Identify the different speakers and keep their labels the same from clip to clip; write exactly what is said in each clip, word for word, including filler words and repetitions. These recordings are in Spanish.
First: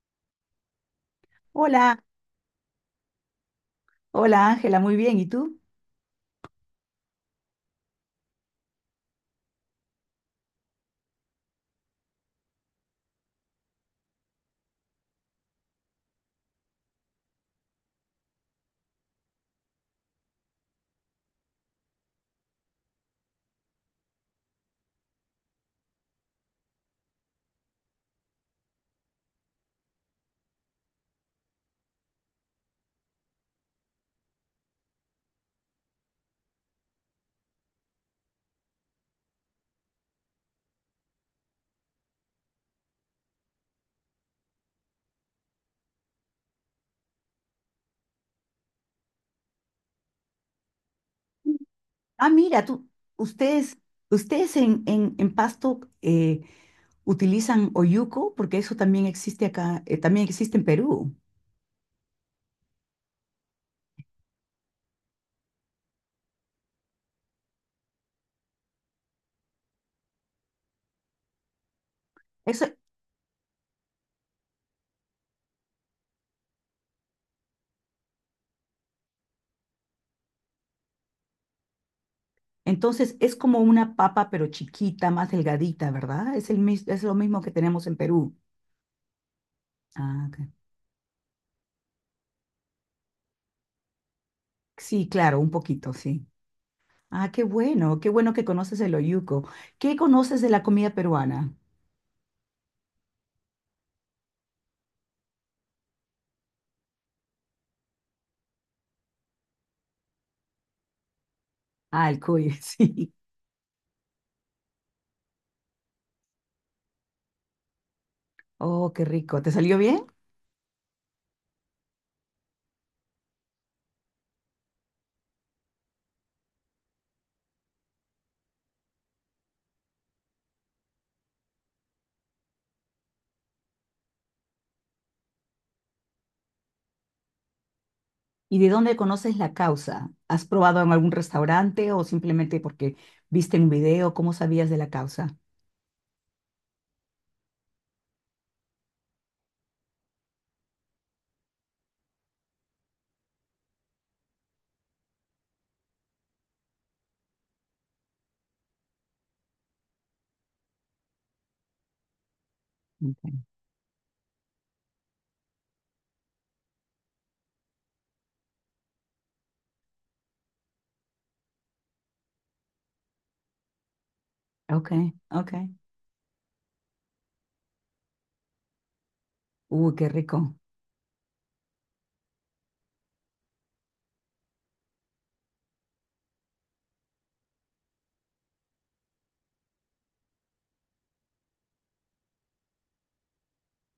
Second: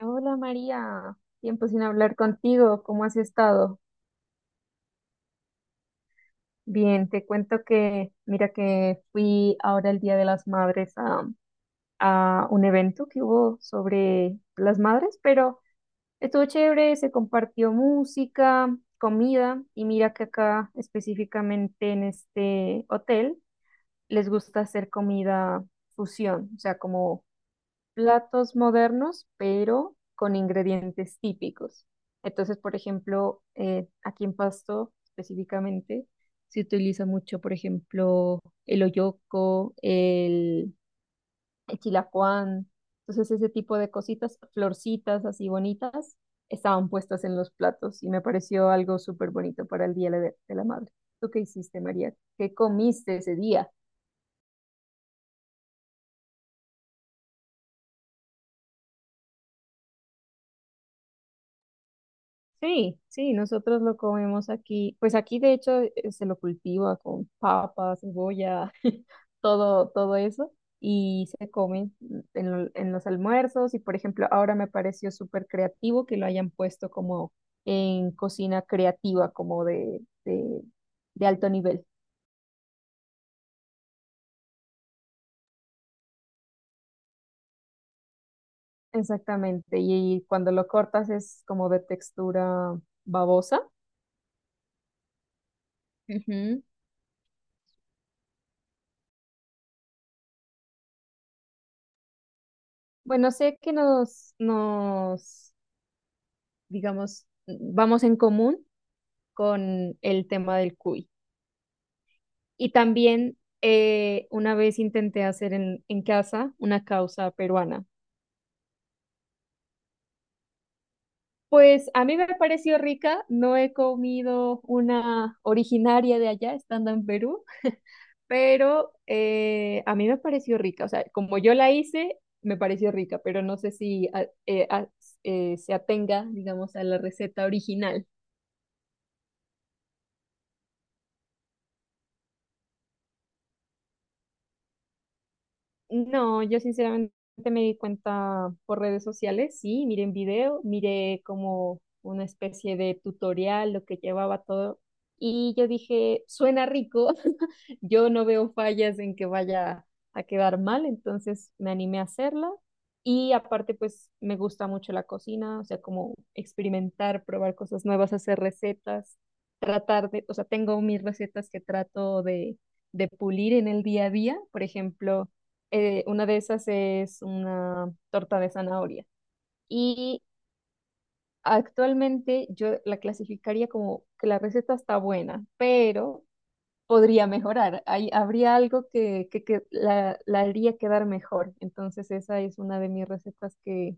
Speaker 1: Hola María, tiempo sin
Speaker 2: Hola,
Speaker 1: hablar contigo, ¿cómo has estado?
Speaker 2: hola Ángela, muy bien. ¿Y tú?
Speaker 1: Bien, te cuento que, mira que fui ahora el Día de las Madres a, a un evento que hubo sobre las madres, pero estuvo chévere, se compartió música, comida y mira que acá específicamente en este hotel les gusta hacer comida fusión, o sea, como platos modernos, pero con ingredientes típicos. Entonces, por ejemplo, eh, aquí en Pasto específicamente se utiliza mucho, por ejemplo, el oyoco, el, el chilacuán. Entonces, ese tipo de cositas, florcitas así bonitas, estaban puestas en los platos y me pareció algo súper bonito para el Día de de la Madre. ¿Tú qué hiciste, María?
Speaker 2: Ah,
Speaker 1: ¿Qué
Speaker 2: mira, tú,
Speaker 1: comiste ese día?
Speaker 2: ustedes, ustedes en, en, en Pasto eh, utilizan oyuco, porque eso también existe acá, eh, también existe en Perú.
Speaker 1: Sí, sí, nosotros lo comemos aquí. Pues aquí de hecho eh, se lo cultiva con papa, cebolla, todo, todo eso. Y se come en,
Speaker 2: Eso,
Speaker 1: lo- en los almuerzos. Y por ejemplo, ahora me pareció súper creativo que lo hayan puesto como en cocina creativa, como de, de, de alto nivel.
Speaker 2: entonces es como una papa, pero chiquita, más delgadita, ¿verdad? Es el, mis- es lo mismo que tenemos en Perú.
Speaker 1: Exactamente. Y
Speaker 2: Ah, ok.
Speaker 1: cuando lo cortas es como de textura babosa.
Speaker 2: Sí, claro, un poquito, sí.
Speaker 1: Ujú.
Speaker 2: Ah, qué bueno, qué bueno que conoces el oyuco. ¿Qué conoces de la comida peruana?
Speaker 1: Bueno, sé que nos, nos digamos, vamos en común con el tema del cuy.
Speaker 2: Ah, el cuy,
Speaker 1: Y
Speaker 2: sí.
Speaker 1: también eh, una vez intenté hacer en, en casa una causa peruana.
Speaker 2: Oh, qué rico. ¿Te salió bien?
Speaker 1: Pues a mí me pareció rica, no he comido una originaria de allá estando en Perú, pero eh, a mí me pareció rica, o sea, como yo la hice, me pareció rica, pero no sé si a- eh, a- eh, se atenga, digamos, a la receta original.
Speaker 2: ¿Y de dónde conoces la causa? ¿Has probado en algún restaurante o simplemente porque viste un video? ¿Cómo sabías de la causa?
Speaker 1: No, yo sinceramente me di cuenta por redes sociales, sí, miré un video, miré como una especie de tutorial, lo que llevaba todo, y yo dije, suena rico, yo no veo fallas en que vaya a quedar mal, entonces me animé a hacerla, y
Speaker 2: Okay,
Speaker 1: aparte pues me gusta mucho la cocina, o sea, como experimentar, probar cosas nuevas, hacer recetas, tratar de, o sea, tengo mis recetas que trato de, de pulir en el día a día, por
Speaker 2: okay,
Speaker 1: ejemplo
Speaker 2: ok.
Speaker 1: eh, una de esas es una torta de zanahoria.
Speaker 2: Uy, qué
Speaker 1: Y
Speaker 2: rico.
Speaker 1: actualmente yo la clasificaría como que la receta está buena, pero podría mejorar. Hay, habría algo que, que, que la, la haría quedar mejor. Entonces esa es una de mis recetas que,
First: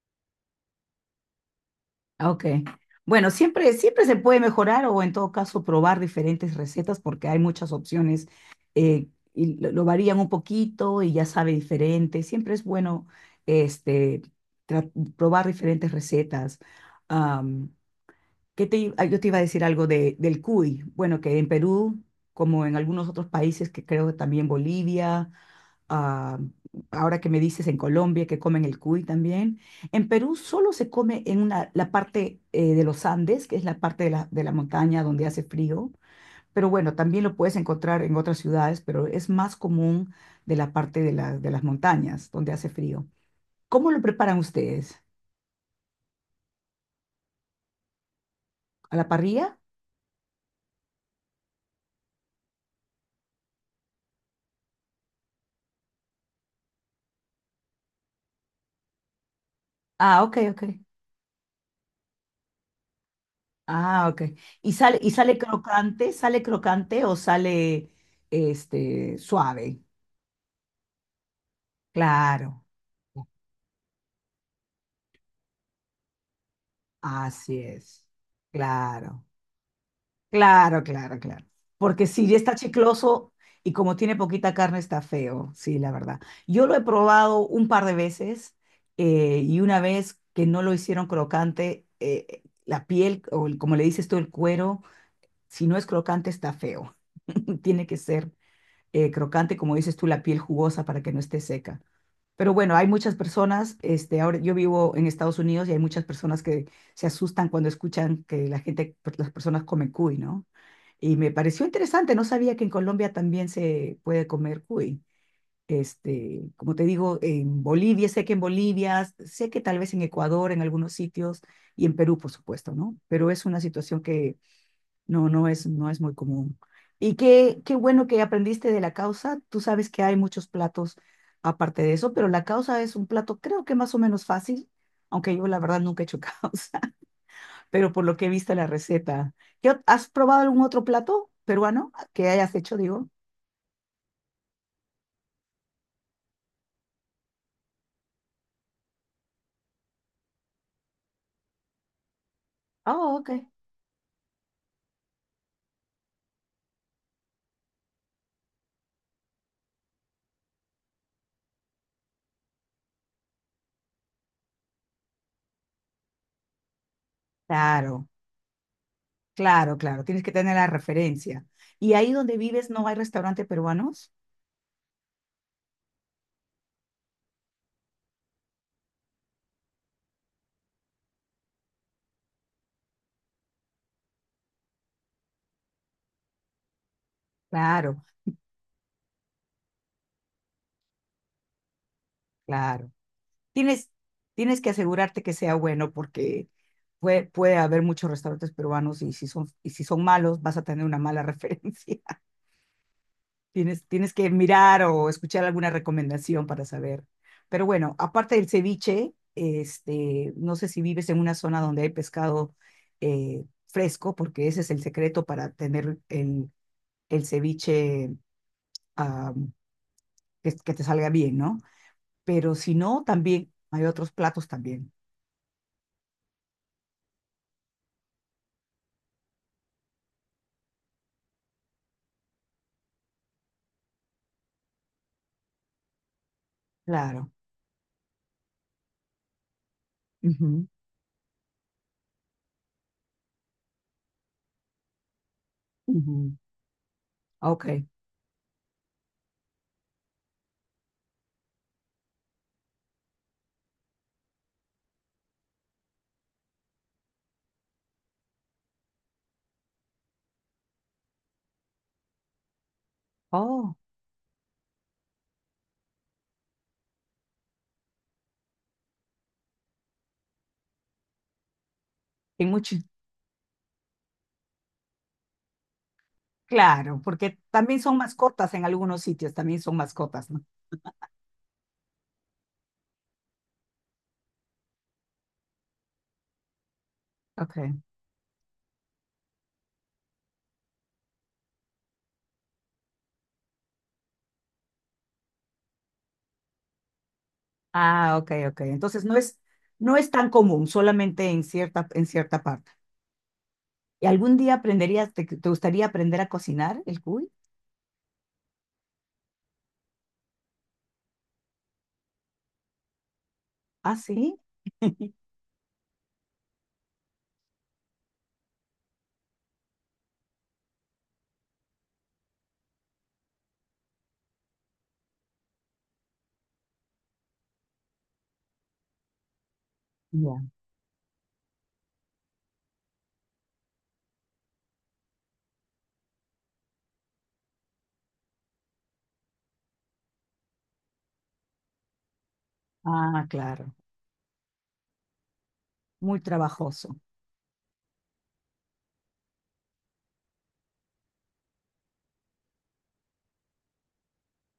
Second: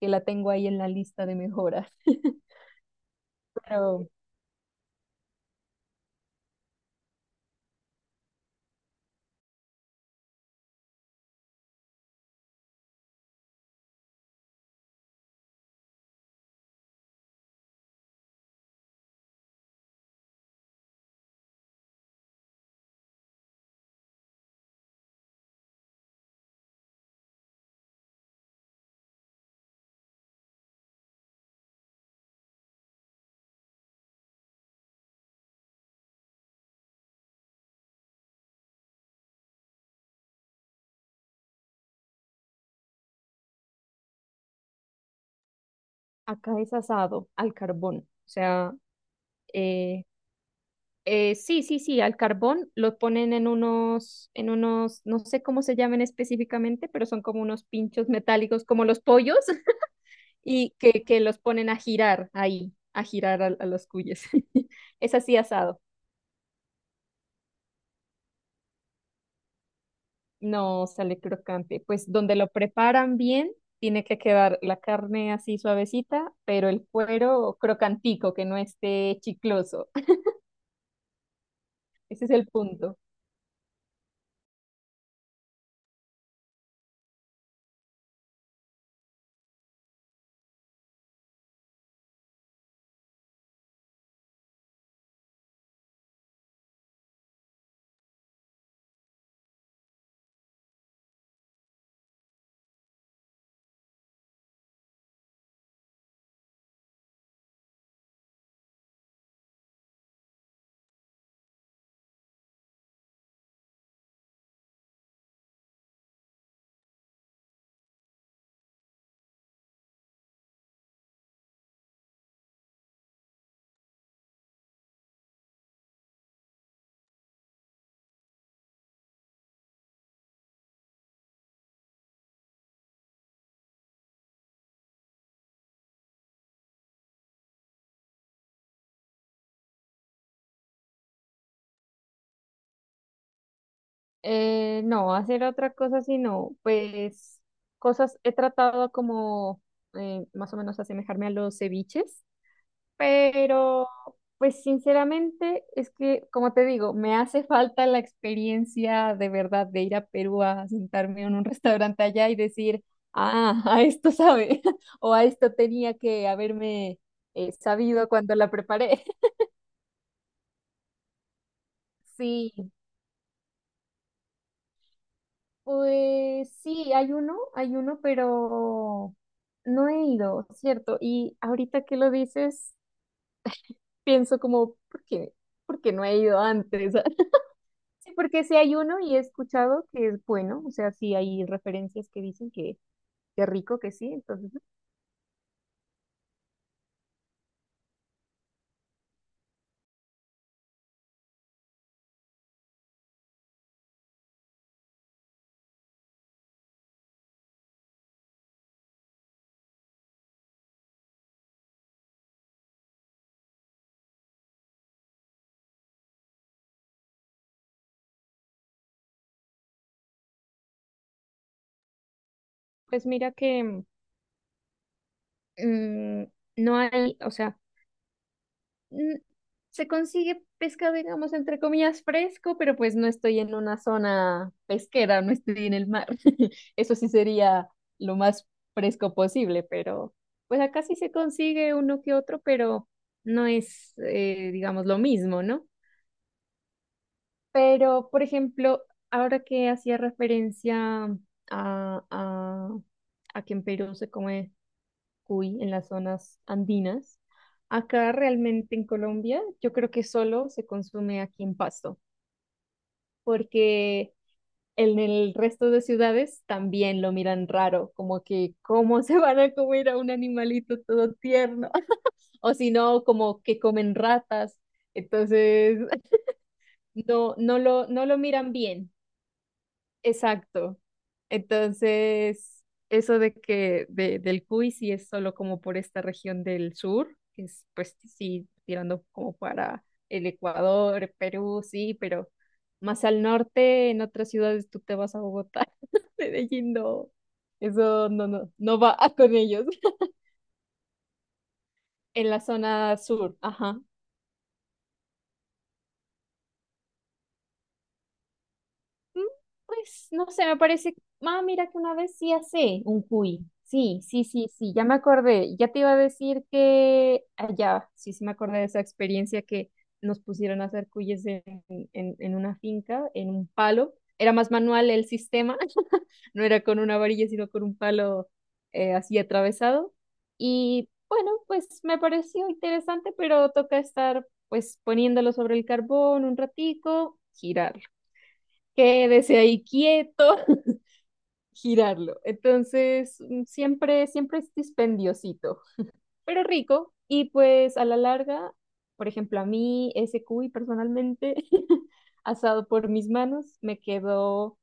Speaker 1: que la tengo ahí en la lista de mejoras.
Speaker 2: Okay. Bueno, siempre, siempre
Speaker 1: Pero
Speaker 2: se puede mejorar o en todo caso probar diferentes recetas porque hay muchas opciones, eh, y lo, lo varían un poquito y ya sabe diferente. Siempre es bueno este, tra- probar diferentes recetas. ¿Qué te, i- ah, yo te iba a decir algo de, del cuy. Bueno, que en Perú, como en algunos otros países, que creo que también Bolivia, ah, ahora que me dices en Colombia que comen el cuy también, en Perú solo se come en una, la parte eh, de los Andes, que es la parte de la, de la montaña donde hace frío, pero bueno, también lo puedes encontrar en otras ciudades, pero es más común de la parte de, la- de las montañas donde hace frío. ¿Cómo lo preparan ustedes?
Speaker 1: acá es asado al carbón. O sea,
Speaker 2: ¿A la parrilla?
Speaker 1: eh, Eh, sí, sí, sí, al carbón lo ponen en unos, en unos, no sé cómo se llaman específicamente, pero son como unos pinchos metálicos, como los pollos,
Speaker 2: Ah, ok, ok.
Speaker 1: y que, que los ponen a girar ahí, a girar a, a los
Speaker 2: Ah, ok.
Speaker 1: cuyes.
Speaker 2: ¿Y sale, y
Speaker 1: Es así
Speaker 2: sale
Speaker 1: asado,
Speaker 2: crocante? ¿Sale crocante o sale este suave?
Speaker 1: no sale crocante. Pues donde lo
Speaker 2: Claro,
Speaker 1: preparan bien, tiene que quedar la carne así suavecita, pero el cuero
Speaker 2: así es.
Speaker 1: crocantico, que no esté
Speaker 2: Claro,
Speaker 1: chicloso.
Speaker 2: claro, claro, claro. Porque
Speaker 1: Ese
Speaker 2: si
Speaker 1: es
Speaker 2: ya
Speaker 1: el
Speaker 2: está
Speaker 1: punto.
Speaker 2: chicloso y como tiene poquita carne está feo, sí, la verdad. Yo lo he probado un par de veces, eh, y una vez que no lo hicieron crocante, eh, la piel o el- como le dices tú, el cuero, si no es crocante está feo. Tiene que ser eh, crocante, como dices tú, la piel jugosa para que no esté seca. Pero bueno, hay muchas personas, este, ahora yo vivo en Estados Unidos y hay muchas personas que se asustan cuando escuchan que la gente, las personas comen cuy, ¿no? Y me pareció interesante, no sabía que en Colombia también se puede comer cuy. Este, como te digo, en Bolivia, sé que en Bolivia, sé que tal vez en Ecuador, en algunos sitios, y en Perú, por supuesto, ¿no? Pero es una situación que no, no es, no es muy común. Y qué, qué bueno que aprendiste de la causa. Tú sabes que hay muchos platos aparte de eso, pero la causa es un plato creo que más o menos fácil, aunque yo la verdad nunca he hecho causa, pero por lo que he visto la receta. ¿Qué ot- ¿Has probado algún otro plato peruano que hayas hecho, digo?
Speaker 1: Eh, no, hacer otra cosa sino, pues cosas he tratado como eh, más o menos asemejarme a los ceviches,
Speaker 2: Oh, ok.
Speaker 1: pero pues sinceramente es que, como te digo, me hace falta la experiencia de verdad de ir a Perú a sentarme en un restaurante allá y decir, ah, a esto sabe, o a esto tenía que haberme eh, sabido
Speaker 2: Claro,
Speaker 1: cuando la preparé.
Speaker 2: claro, claro. Tienes que tener la referencia. ¿Y ahí donde
Speaker 1: Sí,
Speaker 2: vives no hay restaurante peruanos?
Speaker 1: pues sí, hay uno, hay uno, pero no he ido, ¿cierto? Y ahorita que lo dices, pienso como, ¿por qué? ¿Por qué no he ido antes?
Speaker 2: Claro,
Speaker 1: Sí, porque sí hay uno y he escuchado que es bueno, o sea, sí hay referencias que dicen que,
Speaker 2: claro.
Speaker 1: que rico, que
Speaker 2: Tienes,
Speaker 1: sí, entonces,
Speaker 2: tienes que asegurarte que sea bueno porque puede, puede haber muchos restaurantes peruanos y si son, y si son malos vas a tener una mala referencia. Tienes, tienes que mirar o escuchar alguna recomendación para saber. Pero bueno, aparte del ceviche, este, no sé si vives en una zona donde hay pescado eh, fresco, porque ese es el secreto para tener el, el ceviche, ah, que, que te salga bien, ¿no? Pero si
Speaker 1: pues
Speaker 2: no,
Speaker 1: mira
Speaker 2: también
Speaker 1: que
Speaker 2: hay otros platos también.
Speaker 1: mm, no hay, o sea... mm, se consigue pescado, digamos, entre comillas, fresco, pero pues no estoy en una zona pesquera, no estoy en el mar. Eso sí
Speaker 2: Claro.
Speaker 1: sería lo más fresco posible, pero pues
Speaker 2: Ujú.
Speaker 1: acá sí se consigue uno que otro, pero no es, eh, digamos, lo mismo, ¿no?
Speaker 2: Ujú, ok.
Speaker 1: Pero, por ejemplo, ahora que hacía referencia a, a, a que en Perú se come cuy en las zonas andinas. Acá realmente en Colombia yo creo que solo se consume aquí en Pasto,
Speaker 2: Oh,
Speaker 1: porque en el resto de ciudades también lo miran raro, como que cómo se van a comer a un animalito todo tierno,
Speaker 2: en
Speaker 1: o si
Speaker 2: mucho.
Speaker 1: no, como que comen ratas. Entonces,
Speaker 2: Claro,
Speaker 1: no,
Speaker 2: porque
Speaker 1: no
Speaker 2: también
Speaker 1: lo,
Speaker 2: son
Speaker 1: no lo miran
Speaker 2: mascotas en
Speaker 1: bien.
Speaker 2: algunos sitios, también son mascotas, ¿no?
Speaker 1: Exacto. Entonces, eso de que de, del Cuy sí es solo como por esta región del sur, que
Speaker 2: Ok.
Speaker 1: es pues sí, tirando como para el Ecuador, Perú, sí, pero más al norte, en otras ciudades tú te vas a Bogotá, Medellín no, eso
Speaker 2: Ah,
Speaker 1: no,
Speaker 2: ok,
Speaker 1: no,
Speaker 2: ok.
Speaker 1: no va
Speaker 2: Entonces no
Speaker 1: con
Speaker 2: es,
Speaker 1: ellos.
Speaker 2: no es tan común, solamente en cierta, en
Speaker 1: En la
Speaker 2: cierta parte.
Speaker 1: zona sur, ajá.
Speaker 2: ¿Y algún día aprenderías, te, te gustaría aprender a cocinar el cuy?
Speaker 1: Mm, pues no sé, me parece. Ah, mira que una vez sí hace un cuy. Sí,
Speaker 2: Ah,
Speaker 1: sí,
Speaker 2: sí.
Speaker 1: sí, sí, ya me acordé. Ya te iba a decir que allá, sí, sí me acordé de esa experiencia que nos pusieron a hacer cuyes en, en, en una finca, en un palo. Era más manual el sistema, no era con una varilla, sino con un palo eh, así atravesado.
Speaker 2: Ya.
Speaker 1: Y bueno, pues me pareció interesante, pero toca estar pues poniéndolo sobre el carbón un ratico, girar quédese ahí quieto, girarlo. Entonces,
Speaker 2: Ah,
Speaker 1: mm,
Speaker 2: claro.
Speaker 1: siempre, siempre es dispendiosito,
Speaker 2: Muy
Speaker 1: pero rico.
Speaker 2: trabajoso.
Speaker 1: Y pues a la larga, por ejemplo, a mí ese cuy personalmente, asado por mis manos, me quedó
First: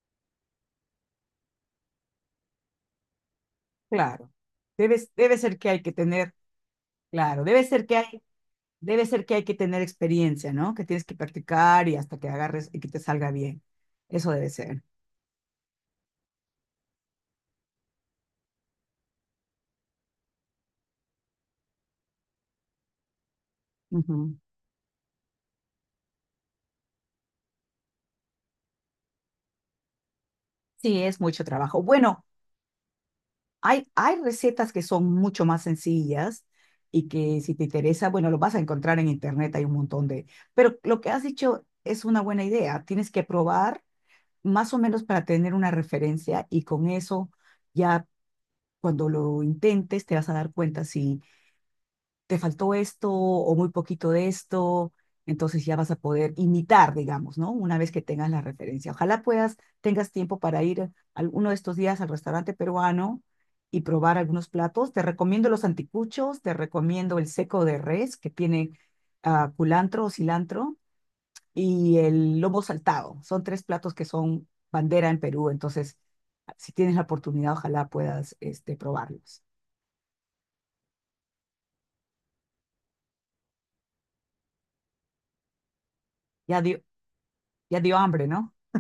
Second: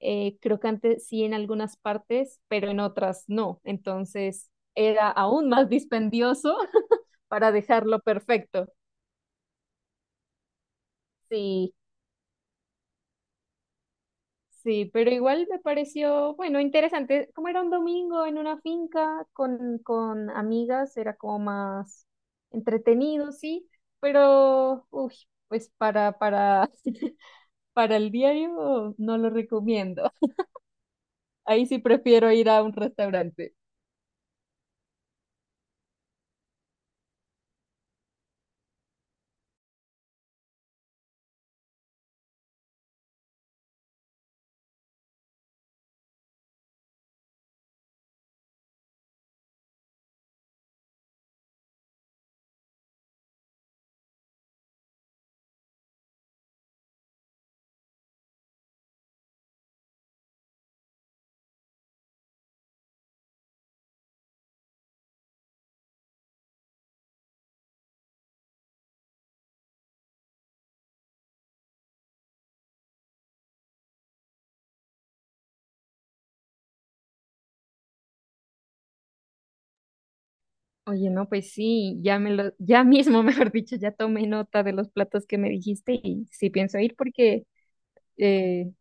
Speaker 1: eh, crocante sí en algunas partes, pero en otras no.
Speaker 2: Claro.
Speaker 1: Entonces,
Speaker 2: Debe,
Speaker 1: era
Speaker 2: debe
Speaker 1: aún
Speaker 2: ser
Speaker 1: más
Speaker 2: que hay que tener,
Speaker 1: dispendioso
Speaker 2: claro,
Speaker 1: para
Speaker 2: debe ser que
Speaker 1: dejarlo
Speaker 2: hay
Speaker 1: perfecto.
Speaker 2: Debe ser que hay que tener experiencia, ¿no? Que tienes que
Speaker 1: Sí,
Speaker 2: practicar y hasta que agarres y que te salga bien. Eso debe ser.
Speaker 1: sí, pero igual me pareció, bueno, interesante. Como era un domingo en una finca con, con amigas, era como más entretenido, sí,
Speaker 2: Ujú.
Speaker 1: pero, uy, pues para, para, para el diario no lo recomiendo.
Speaker 2: Sí, es mucho
Speaker 1: Ahí sí
Speaker 2: trabajo. Bueno,
Speaker 1: prefiero ir a un restaurante.
Speaker 2: hay, hay recetas que son mucho más sencillas y que si te interesa, bueno, lo vas a encontrar en internet, hay un montón de... Pero lo que has dicho es una buena idea. Tienes que probar más o menos para tener una referencia y con eso ya cuando lo intentes te vas a dar cuenta si te faltó esto o muy poquito de esto, entonces ya vas a poder imitar, digamos, ¿no? Una vez que tengas la referencia. Ojalá puedas, tengas tiempo para ir alguno de estos días al restaurante peruano y probar algunos platos. Te recomiendo los anticuchos, te recomiendo el seco de res que tiene ah, culantro o cilantro y el lomo saltado. Son tres platos que son bandera en Perú, entonces si tienes la oportunidad, ojalá puedas este, probarlos.
Speaker 1: Oye, no, pues sí, ya me lo, ya mismo, mejor dicho, ya tomé nota de los platos que me dijiste y sí
Speaker 2: Ya
Speaker 1: pienso
Speaker 2: dio,
Speaker 1: ir porque
Speaker 2: ya dio hambre, ¿no?
Speaker 1: eh,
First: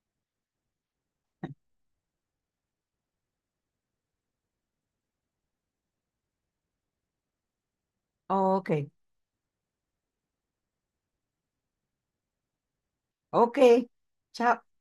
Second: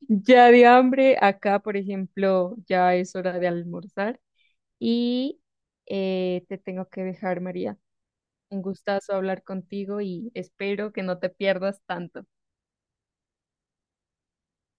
Speaker 1: ya de hambre, acá, por ejemplo, ya es hora de almorzar. Y eh, te tengo que dejar, María. Un
Speaker 2: Ok.
Speaker 1: gustazo hablar contigo y espero que no te pierdas tanto.
Speaker 2: Ok, chao.